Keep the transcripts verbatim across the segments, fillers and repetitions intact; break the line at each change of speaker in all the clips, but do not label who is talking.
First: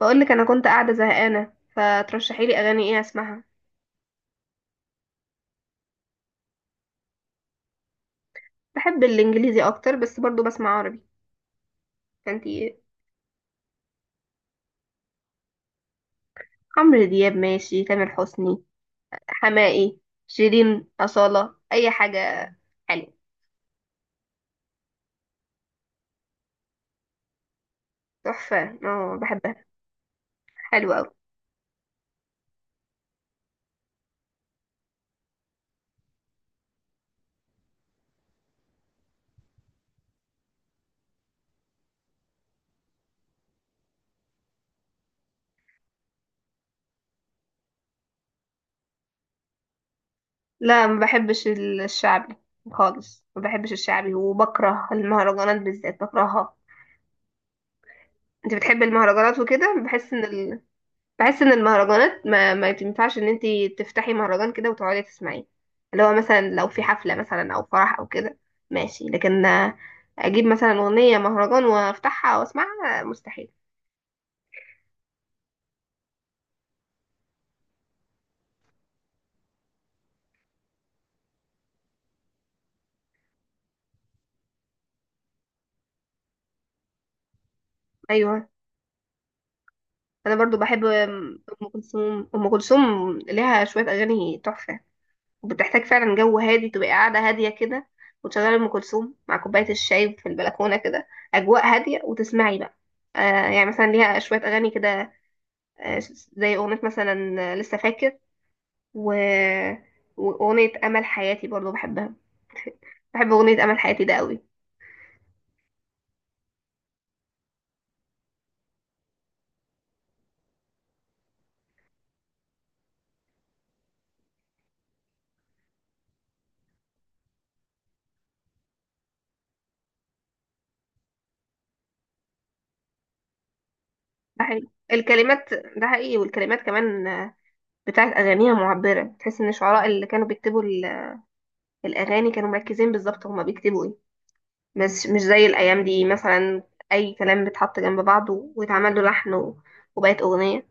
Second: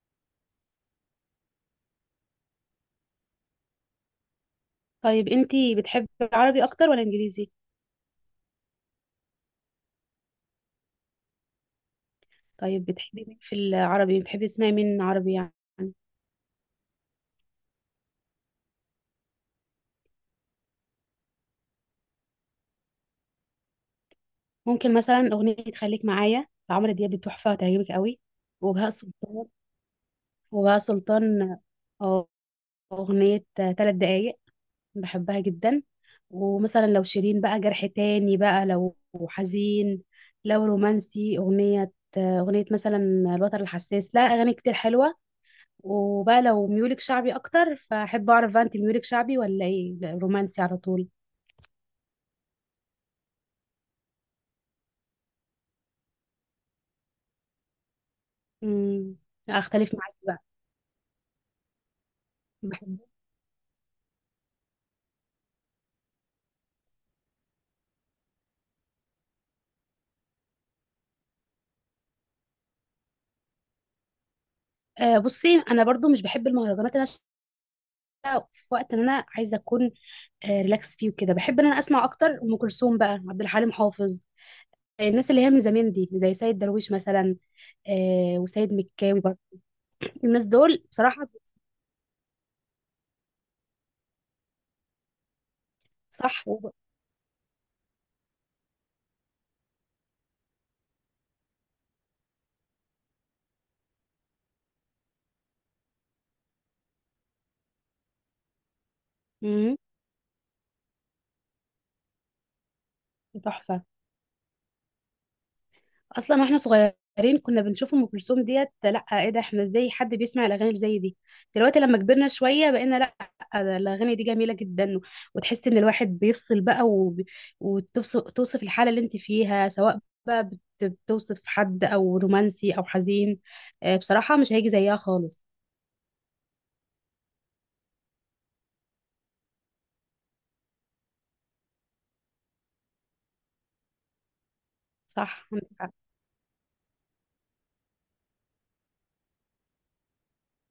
بقول لك انا كنت قاعده زهقانه فترشحي لي اغاني ايه اسمعها.
طيب، انتي بتحبي عربي اكتر ولا انجليزي؟
بحب الانجليزي اكتر بس برضو بسمع عربي فانتي.
طيب، بتحبي مين في العربي بتحبي تسمعي مين عربي يعني؟
عمرو دياب ماشي، تامر حسني، حماقي، شيرين، أصالة، اي حاجه حلوه.
ممكن مثلا اغنية خليك معايا لعمرو دياب، دي تحفة هتعجبك قوي.
تحفه،
وبهاء
اه
سلطان
بحبها.
وبهاء
حلوه قوي.
سلطان اه، اغنية ثلاث دقايق بحبها جدا. ومثلا لو شيرين بقى جرح تاني، بقى لو حزين، لو رومانسي اغنية اغنية مثلا الوتر الحساس، لا اغاني كتير حلوة. وبقى لو ميولك شعبي اكتر فاحب اعرف بقى، انت ميولك شعبي ولا ايه؟ لا، رومانسي على
لا ما
طول.
بحبش ال- الشعبي خالص، ما بحبش الشعبي، وبكره المهرجانات بالذات بكرهها. انت بتحب
امم
المهرجانات وكده،
اختلف
بحس
معاكي بقى.
ان بحس ان المهرجانات ما, ما
بحب.
تنفعش ان انتي تفتحي مهرجان كده وتقعدي تسمعيه. اللي هو مثلا لو في حفلة مثلا او فرح او كده ماشي، لكن آه، اجيب مثلا اغنية مهرجان وافتحها واسمعها، آه، مستحيل.
آه بصي، انا برضو مش بحب المهرجانات، انا شايفة في وقت ان انا عايزه اكون آه ريلاكس فيه وكده، بحب ان انا اسمع اكتر ام كلثوم بقى، عبد الحليم حافظ. آه، الناس اللي هي من زمان دي زي سيد درويش مثلا، آه
ايوه،
وسيد مكاوي برضه،
انا
الناس
برضو
دول
بحب
بصراحه.
ام أم كلثوم ام كلثوم ليها شوية اغاني تحفة، وبتحتاج فعلا جو
صح.
هادي،
وب...
تبقى قاعدة هادية كده وتشغلي ام كلثوم مع كوباية الشاي في البلكونة كده، اجواء هادية وتسمعي بقى. آه، يعني مثلا ليها شوية اغاني كده، آه، زي أغنية مثلا، آه، لسه فاكر و...
مم،
وأغنية أمل حياتي برضو بحبها، بحب أغنية أمل
تحفه.
حياتي ده قوي.
اصلا واحنا صغيرين كنا بنشوف ام كلثوم، ديت لا ايه ده؟ احنا ازاي حد بيسمع الاغاني اللي زي دي؟ دلوقتي لما كبرنا شويه بقينا لا، ده الاغاني دي جميله جدا. وتحس ان الواحد بيفصل بقى وب... وتوصف توصف الحاله اللي انت فيها، سواء بقى بت... بتوصف حد، او رومانسي، او حزين. آه، بصراحه
ده
مش
حقيقي
هيجي زيها خالص.
الكلمات، ده حقيقي، والكلمات كمان آه، بتاعت أغانيها معبرة، تحس إن الشعراء اللي كانوا بيكتبوا ال- الأغاني كانوا مركزين بالظبط هما بيكتبوا إيه، مش مش زي
صح عندك
الأيام
حق.
دي مثلا. أي كلام بيتحط جنب بعضه ويتعمل له لحن و- وبقت أغنية.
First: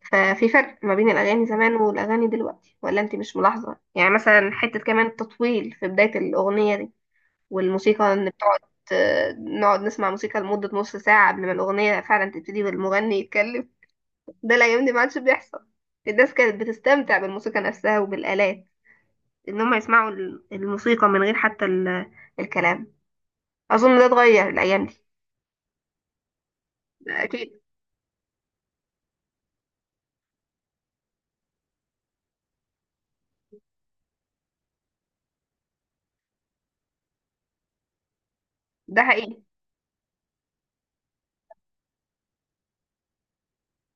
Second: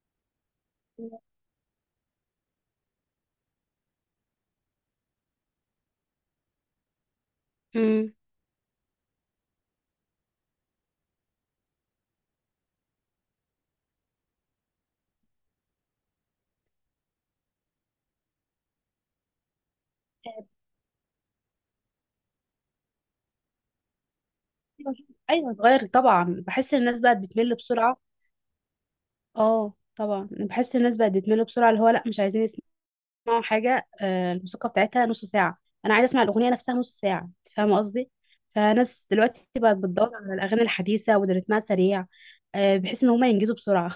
ففي فرق ما بين الأغاني زمان والأغاني دلوقتي، ولا أنت مش ملاحظة؟ يعني مثلا حتة كمان التطويل في بداية الأغنية دي والموسيقى،
امم
ان بتقعد نقعد نسمع موسيقى لمدة نص ساعة قبل ما الأغنية فعلا تبتدي والمغني يتكلم. ده الأيام دي ما عادش بيحصل. الناس كانت بتستمتع بالموسيقى نفسها وبالآلات، إن هم يسمعوا ال- الموسيقى من غير حتى ال- الكلام. أظن ده اتغير الأيام دي.
ايوه اتغير طبعا، بحس ان الناس بقت
ده
بتمل
أكيد.
بسرعه. اه طبعا بحس الناس بقت بتمل بسرعه، اللي هو لا مش عايزين بسمعوا حاجة. آه، الموسيقى بتاعتها نص ساعة، أنا عايزة أسمع الأغنية نفسها نص ساعة، أنت فاهمة قصدي؟
ده
فناس
حقيقي.
دلوقتي بقت بتدور على الأغاني الحديثة واللي رتمها سريع، آه، بحيث إن هما ينجزوا بسرعة.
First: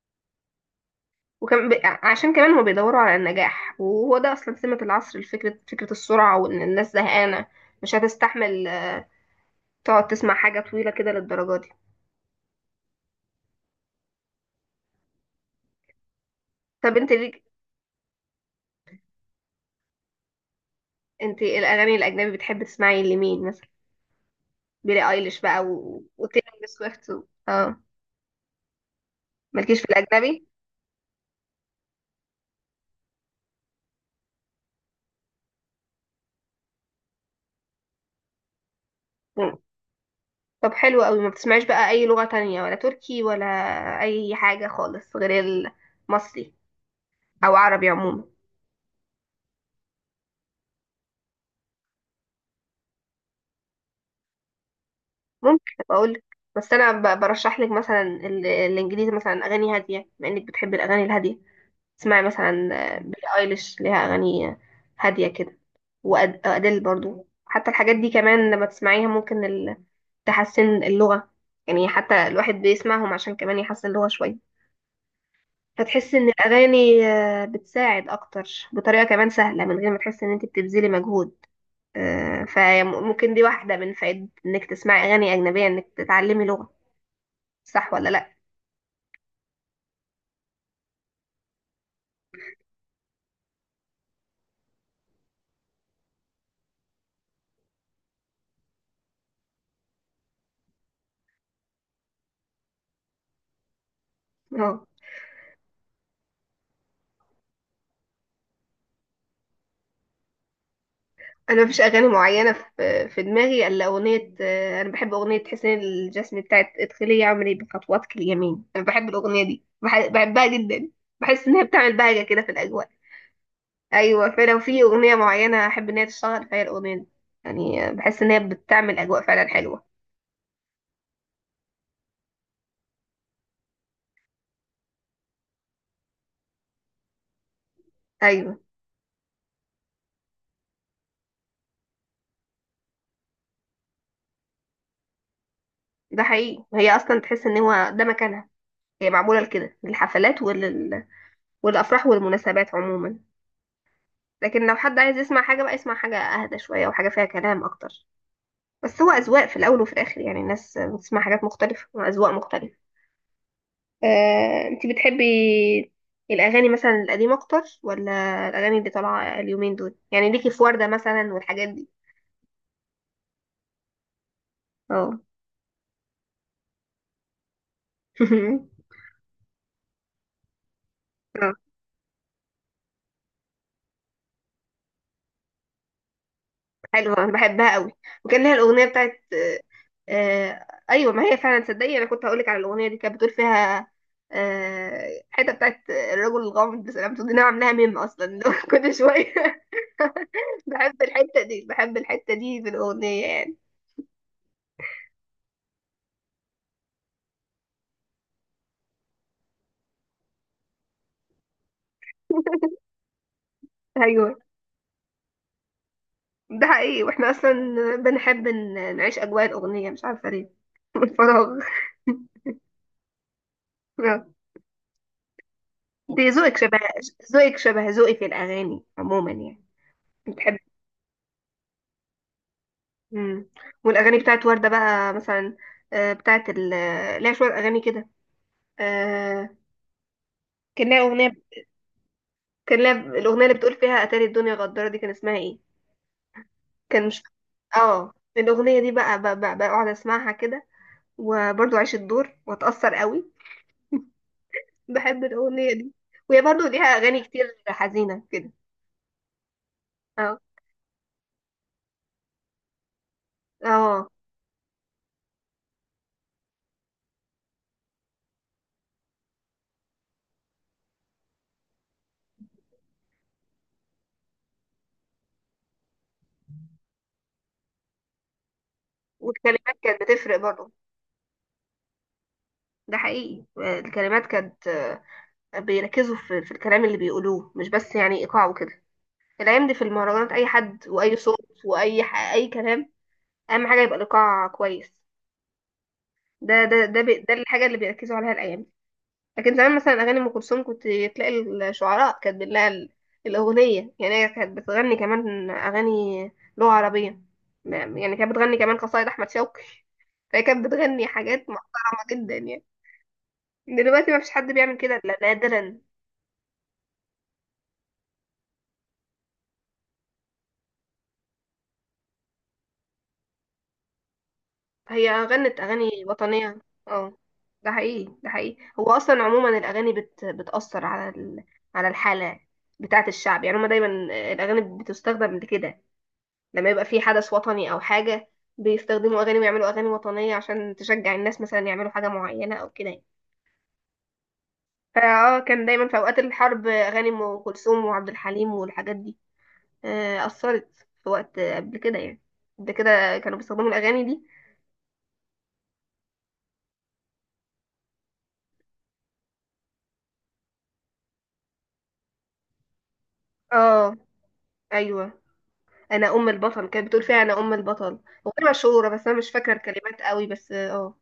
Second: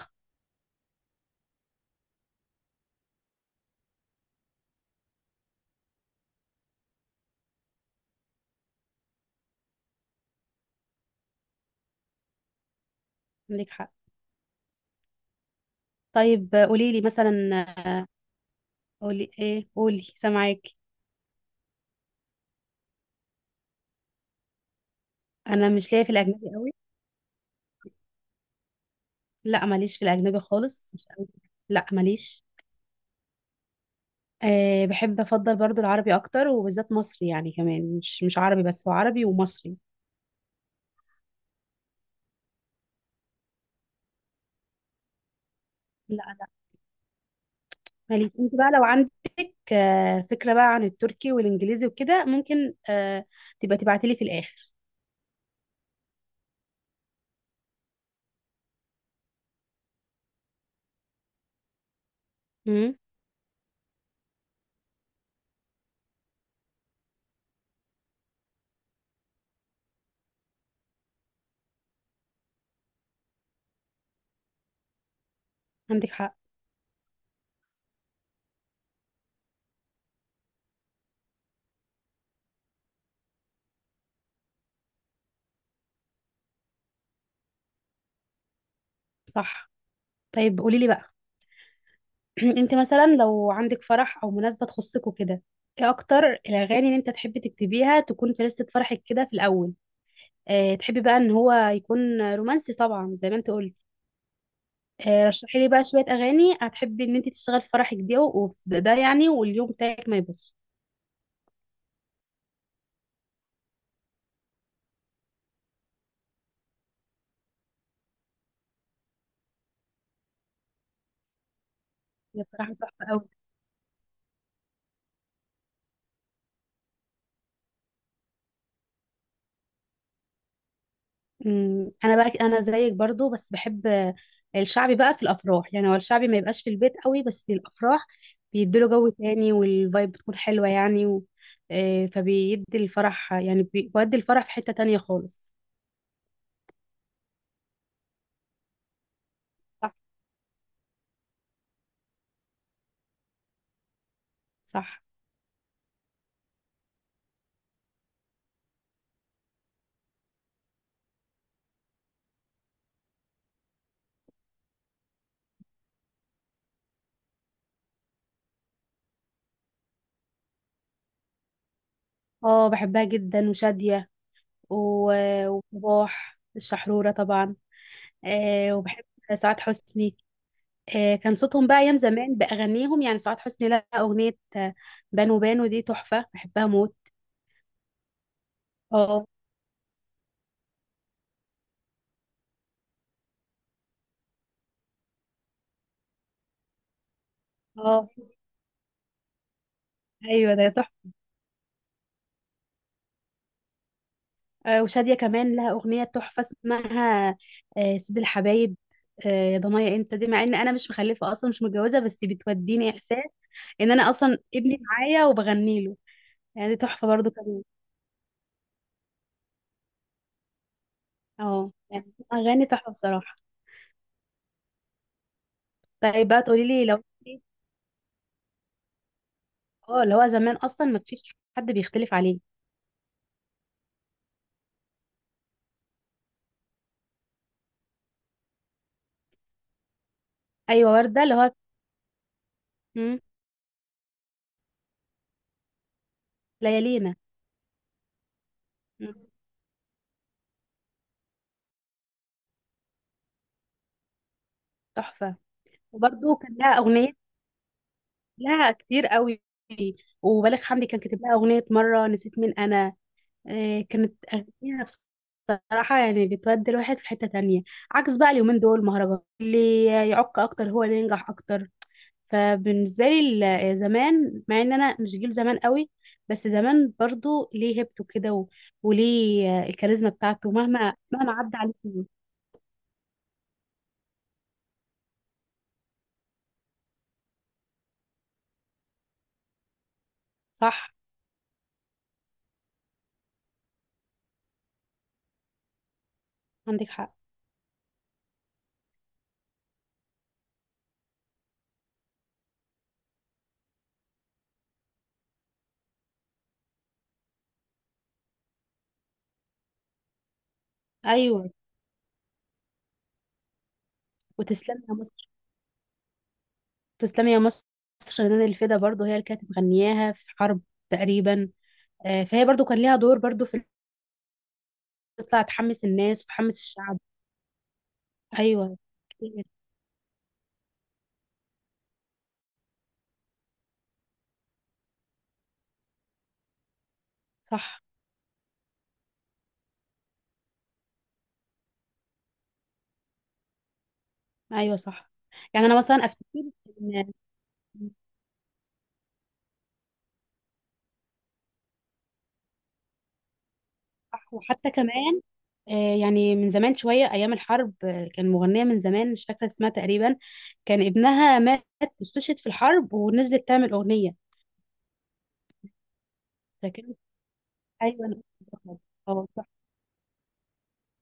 وكم ب... عشان كمان هما بيدوروا على النجاح، وهو ده أصلا سمة العصر، الفكرة فكرة السرعة، وإن الناس زهقانة مش هتستحمل تقعد تسمع حاجة طويلة كده للدرجة دي.
عندك حق. طيب آه، قولي
طب
لي
انت ليك،
مثلا. آه، قولي إيه؟ قولي، سامعاك.
انت ايه الاغاني الاجنبي بتحبي تسمعي لمين مثلا؟ بيلي ايليش بقى
أنا مش
و...
ليا في الأجنبي
وتيلر
قوي.
سويفت و... اه.
لا
مالكيش في
ماليش في الأجنبي
الاجنبي.
خالص، مش قوي. لا ماليش. أه بحب أفضل برضو العربي أكتر وبالذات مصري، يعني كمان مش مش عربي بس، هو عربي
مم.
ومصري.
طب حلو قوي، ما بتسمعيش بقى اي لغة تانية، ولا تركي ولا اي حاجة خالص غير
لا.
المصري او عربي عموما؟
خليج انت بقى لو عندك آه، فكرة بقى عن التركي والانجليزي وكده، ممكن آه، تبقى تبعتي لي في الاخر.
ممكن اقول، بس انا ب... برشح لك مثلا ال... الانجليزي، مثلا اغاني هادية بما انك بتحبي الاغاني الهادية. اسمعي مثلا
امم
آه، بيلي ايليش ليها اغاني هادية كده، وأد- وأديل برضو، حتى الحاجات دي كمان لما تسمعيها ممكن تحسن اللغة. يعني حتى الواحد بيسمعهم عشان كمان يحسن اللغة شوية،
عندك
فتحس ان
حق.
الاغاني آه، بتساعد اكتر بطريقة كمان سهلة من غير ما تحس ان انت بتبذلي مجهود. آه، فممكن دي واحدة من فائدة انك تسمعي اغاني اجنبية، انك تتعلمي لغة. صح ولا لا؟
صح. طيب قولي لي بقى. انت مثلا لو عندك فرح او مناسبة تخصك وكده، ايه اكتر الاغاني اللي انت تحبي تكتبيها تكون في لستة فرحك كده في الاول؟ اه، تحبي بقى ان هو يكون رومانسي طبعا زي ما انت قلتي.
اه،
اه رشحي لي بقى شوية اغاني هتحبي ان انت تشتغل في فرحك دي، وده يعني واليوم بتاعك ما يبصش.
انا مفيش اغاني معينة في في دماغي الا اغنية، آه، انا بحب اغنية حسين الجسمي بتاعت ادخلي يا عمري بخطواتك اليمين. انا بحب الاغنية دي بح- بحبها جدا. بحس ان هي بتعمل بهجة كده
هي
في
بصراحة
الاجواء.
تحفة قوي.
ايوه، فلو في اغنيه معينه احب ان هي تشتغل فهي الاغنيه دي. يعني بحس ان هي بتعمل اجواء فعلا حلوه.
مم، انا بقى، انا زيك برضو، بس بحب آه، الشعبي بقى في الافراح، يعني هو الشعبي ما يبقاش في البيت قوي بس الافراح
ايوه،
بيديله جو تاني والفايب بتكون حلوه يعني. و... آه، فبيدي الفرح، يعني بي- بيودي الفرح في حته تانية خالص.
ده حقيقي. هي اصلا تحس ان هو ده مكانها، هي معموله لكده،
صح.
للحفلات ولل... والافراح والمناسبات عموما. لكن لو
صح.
حد عايز يسمع حاجه بقى، يسمع حاجه اهدى شويه وحاجه فيها كلام اكتر. بس هو اذواق في الاول وفي الاخر، يعني الناس بتسمع حاجات مختلفه واذواق مختلفه. آه، انت بتحبي الاغاني مثلا القديمه اكتر، ولا الاغاني اللي طالعه اليومين دول؟ يعني ليكي في ورده مثلا والحاجات دي.
اه بحبها جدا، وشاديه
اه
و- وصباح الشحروره طبعا. آه، وبحب سعاد حسني. آه، كان
اه،
صوتهم بقى ايام زمان باغانيهم، يعني سعاد حسني لها اغنيه، آه، بانو بانو دي تحفه بحبها موت.
حلوة انا بحبها قوي. وكان لها الاغنية بتاعت
اه.
آه، آه، ايوه ما هي فعلا. تصدقي انا كنت هقولك على الاغنية دي؟ كانت بتقول فيها، آه حتة بتاعت الرجل الغامض سلامته دي، انا عاملاها ميم
اه.
اصلا لو كل شوية.
ايوه ده
بحب
تحفه.
الحتة دي، بحب الحتة دي في الاغنية يعني.
آه، وشاديه كمان لها اغنيه تحفه اسمها آه، سيد الحبايب، آه، يا ضنايا انت، دي مع ان انا مش مخلفه اصلا، مش متجوزه، بس بتوديني احساس ان انا اصلا
ايوه
ابني معايا وبغني له.
ده
يعني دي
حقيقي،
تحفه برضو
واحنا اصلا
كمان.
بنحب ن- نعيش اجواء الاغنية، مش عارفة ليه. من الفراغ.
اه يعني اغاني تحفه بصراحه.
آه.
طيب
دي
بقى
ذوقك
تقولي
شبه،
لي، لو
ذوقك شبه ذوقي في الاغاني عموما يعني.
اه اللي هو زمان اصلا ما فيش حد بيختلف عليه.
مم. والاغاني بتاعت وردة بقى مثلا، آه، بتاعت ال آه، ليها شوية اغاني كده، آه، كان
ايوه
لها
ورده
اغنية.
اللي هو
كان لها
مم،
الاغنية اللي بتقول فيها اتاري الدنيا غدارة دي، كان اسمها ايه؟ كان
ليالينا.
مش، اه الاغنية دي بقى
مم،
ب- ب- بقعد اسمعها كده، وبرضو اعيش الدور واتأثر قوي. بحب
تحفه.
الاغنية دي.
وبرضو
وهي
كان
برضو
لها
ليها
اغنيه.
اغاني كتير حزينة كده.
لا كتير قوي.
اه.
وبالغ حمدي كان كاتب لها اغنيه، مره نسيت مين انا، آه،
اه.
كانت اغنيه بصراحه يعني بتودي الواحد في حته تانية. عكس بقى اليومين دول مهرجان اللي يعق اكتر هو اللي ينجح اكتر، فبالنسبه لي ال- زمان، مع ان انا مش جيل زمان قوي، بس زمان برضو ليه هيبته كده و- وليه آه،
والكلمات كانت
الكاريزما
بتفرق
بتاعته،
برضو،
مهما مهما عدى عليه سنين.
ده حقيقي. آه، الكلمات كانت آه، بيركزوا في في الكلام اللي بيقولوه، مش بس يعني ايقاع وكده. الايام دي في المهرجانات اي حد
صح
واي صوت واي ح... اي كلام، اهم حاجه يبقى الايقاع كويس. ده ده
عندك
ده
حق.
بي... ده الحاجه اللي بيركزوا عليها الايام دي. لكن زمان مثلا اغاني ام كلثوم كنت تلاقي الشعراء كاتبين لها ال- الاغنيه، يعني هي كانت بتغني كمان اغاني لغه عربيه، ما- يعني كانت بتغني كمان قصايد احمد شوقي. فهي كانت بتغني حاجات
ايوه،
محترمه جدا يعني. دلوقتي ما فيش حد بيعمل
وتسلم يا
كده الا
مصر،
نادرا.
تسلمي يا مصر، رنان الفدا برضو هي اللي كانت مغنياها في حرب تقريبا، آه، فهي برضو كان ليها دور برضو في
هي
إن تطلع
غنت
تحمس
اغاني
الناس وتحمس
وطنيه.
الشعب.
اه، ده حقيقي، ده حقيقي.
ايوه
هو اصلا
كتير.
عموما الاغاني بت... بتاثر على ال... على الحاله بتاعه الشعب، يعني هما دايما الاغاني بتستخدم لكده، لما يبقى في حدث وطني او
صح.
حاجه بيستخدموا اغاني ويعملوا اغاني وطنيه عشان تشجع الناس مثلا يعملوا حاجه معينه او كده يعني.
ايوه صح،
فاه كان
يعني انا
دايما في
مثلا
اوقات
افتكر
الحرب اغاني
ان
ام كلثوم وعبد الحليم والحاجات دي، آه، اثرت في وقت قبل كده يعني، قبل كده كانوا بيستخدموا الاغاني دي.
صح، وحتى كمان آه، يعني من زمان شويه، ايام الحرب آه، كان مغنيه من زمان مش فاكره اسمها تقريبا، كان ابنها مات، استشهد في الحرب، ونزلت تعمل
اه،
اغنيه
ايوه، انا ام البطل كانت
فكانت،
بتقول فيها انا ام البطل.
ايوه أنا-
اغنيه
أفتكرها.
مشهوره بس انا
اه
مش
صح.
فاكره الكلمات قوي، بس اه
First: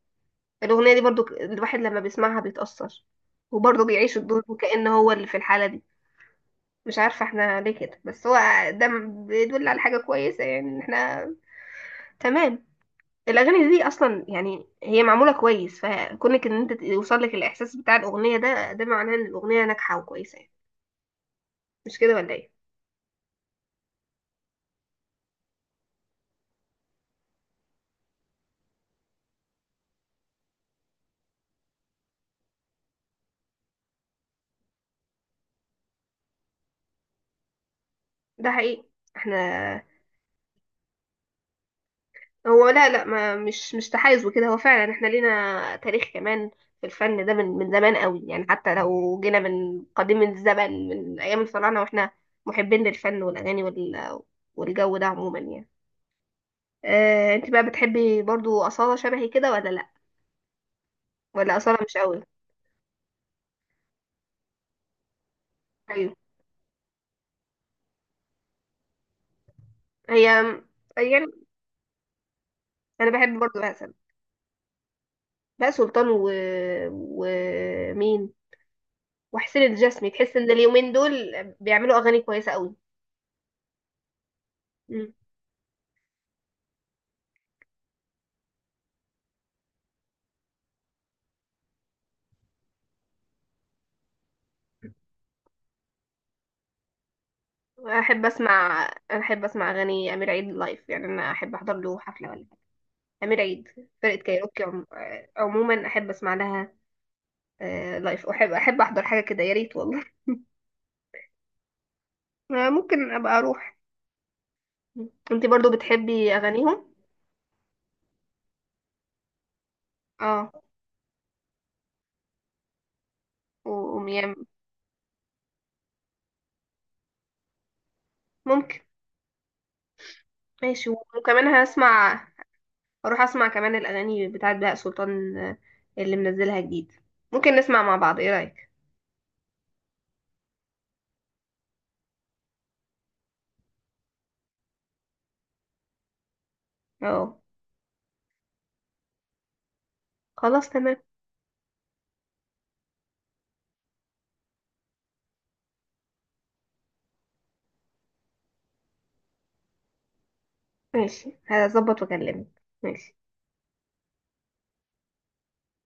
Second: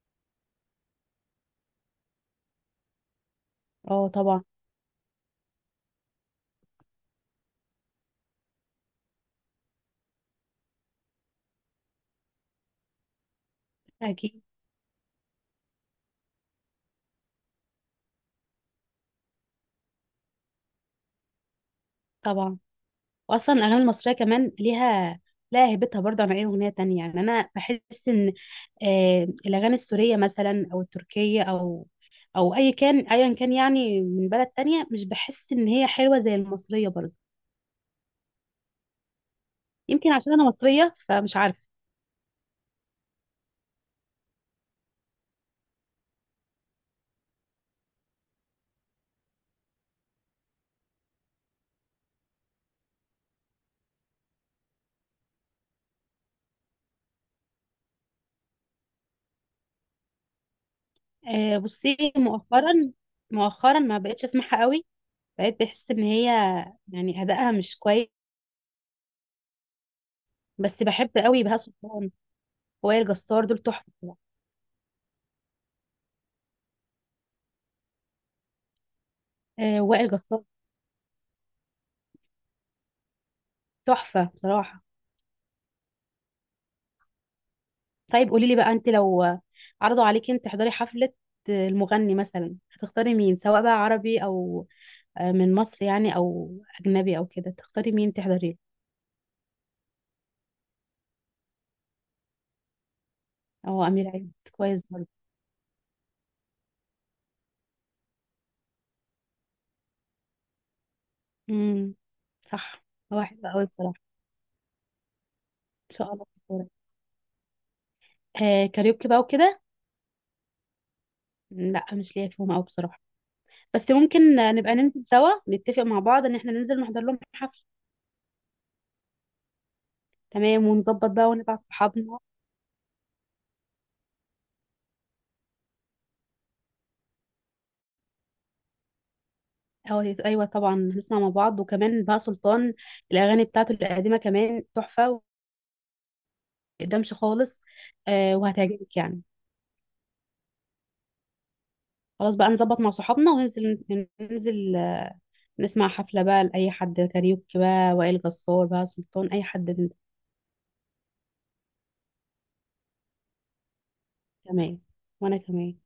الاغنيه دي برضو ك- الواحد لما بيسمعها بيتاثر، وبرضو
اه
بيعيش الدور
طبعا.
وكأن هو اللي في الحاله دي. مش عارفه احنا ليه كده، بس هو ده م- بيدل على حاجه كويسه، يعني ان احنا تمام. الاغاني دي اصلا
اكيد.
يعني هي معموله كويس، فكونك ان انت يوصل لك الاحساس بتاع الاغنيه ده، ده معناه ان الاغنيه ناجحه وكويسه يعني. مش كده ولا ايه؟
طبعا واصلا الاغاني المصريه كمان ليها لها هيبتها برضه عن اي اغنيه تانية، يعني انا بحس ان آه الاغاني السوريه مثلا، او التركيه، او او اي كان ايا كان يعني من بلد تانية، مش بحس ان هي حلوه زي المصريه برضه.
ده حقيقي. احنا،
يمكن عشان انا مصريه فمش عارفه.
هو لا لا، ما مش مش تحيز وكده. هو فعلا احنا لينا تاريخ كمان في الفن ده، من من زمان قوي يعني، حتى لو جينا من قديم الزمن من ايام الفراعنه واحنا محبين للفن والاغاني وال والجو ده عموما يعني. اه، انت بقى بتحبي برضو اصاله شبهي كده ولا لا؟ ولا
آه
اصاله مش
بصي،
قوي.
مؤخرا مؤخرا ما بقتش اسمعها قوي، بقيت بحس ان
ايوه.
هي يعني ادائها مش كويس.
هي.
بس بحب
يعني
قوي بهاء سلطان، وائل
انا بحب
جسار
برضو
دول
بقى سلمى
تحفه.
بقى سلطان و... ومين، وحسين
آه وائل
الجسمي، تحس
جسار
ان اليومين دول بيعملوا اغاني كويسه قوي.
تحفه بصراحه. طيب قولي لي بقى، انت لو عرضوا عليكي انت تحضري حفلة، المغني مثلا هتختاري مين؟ سواء بقى عربي او آه، من مصر يعني، او اجنبي او كده، تختاري مين
احب
تحضري؟
اسمع، احب اسمع اغاني امير عيد لايف. يعني انا احب احضر له حفله ولا حاجه. امير عيد،
له، او امير
فرقه
عيد
كايروكي
كويس
عم...
برضه.
آه، عموما احب اسمع لها آه، لايف. احب احب احضر حاجه كده، يا ريت والله.
امم
آه،
صح،
ممكن
هو
ابقى
حلو قوي
اروح.
بصراحة.
انت برضو
ان شاء الله
بتحبي
تختاري.
اغانيهم؟
آه كاريوكي بقى وكده،
اه،
لا مش ليا فيهم قوي بصراحة،
و-
بس
وميام.
ممكن آه، نبقى ننزل سوا، نتفق مع بعض ان احنا ننزل نحضر لهم حفلة.
ممكن.
تمام،
ماشي،
ونظبط بقى
وكمان
ونبعت صحابنا.
هسمع، اروح اسمع كمان الاغاني بتاعت بهاء سلطان، آه، اللي منزلها جديد. ممكن نسمع مع بعض، ايه رايك؟
اه ايوه طبعا هنسمع مع بعض، وكمان بقى سلطان الاغاني بتاعته القديمه كمان تحفه، ومقدمش
اه،
خالص، آه وهتعجبك يعني.
خلاص تمام.
خلاص بقى، نظبط مع صحابنا وننزل، ننزل آه، نسمع حفله بقى لاي حد، كاريوكي، بقى وائل جسار، بقى سلطان، اي حد من-
ماشي هظبط واكلمك. ماشي.
تمام، وانا كمان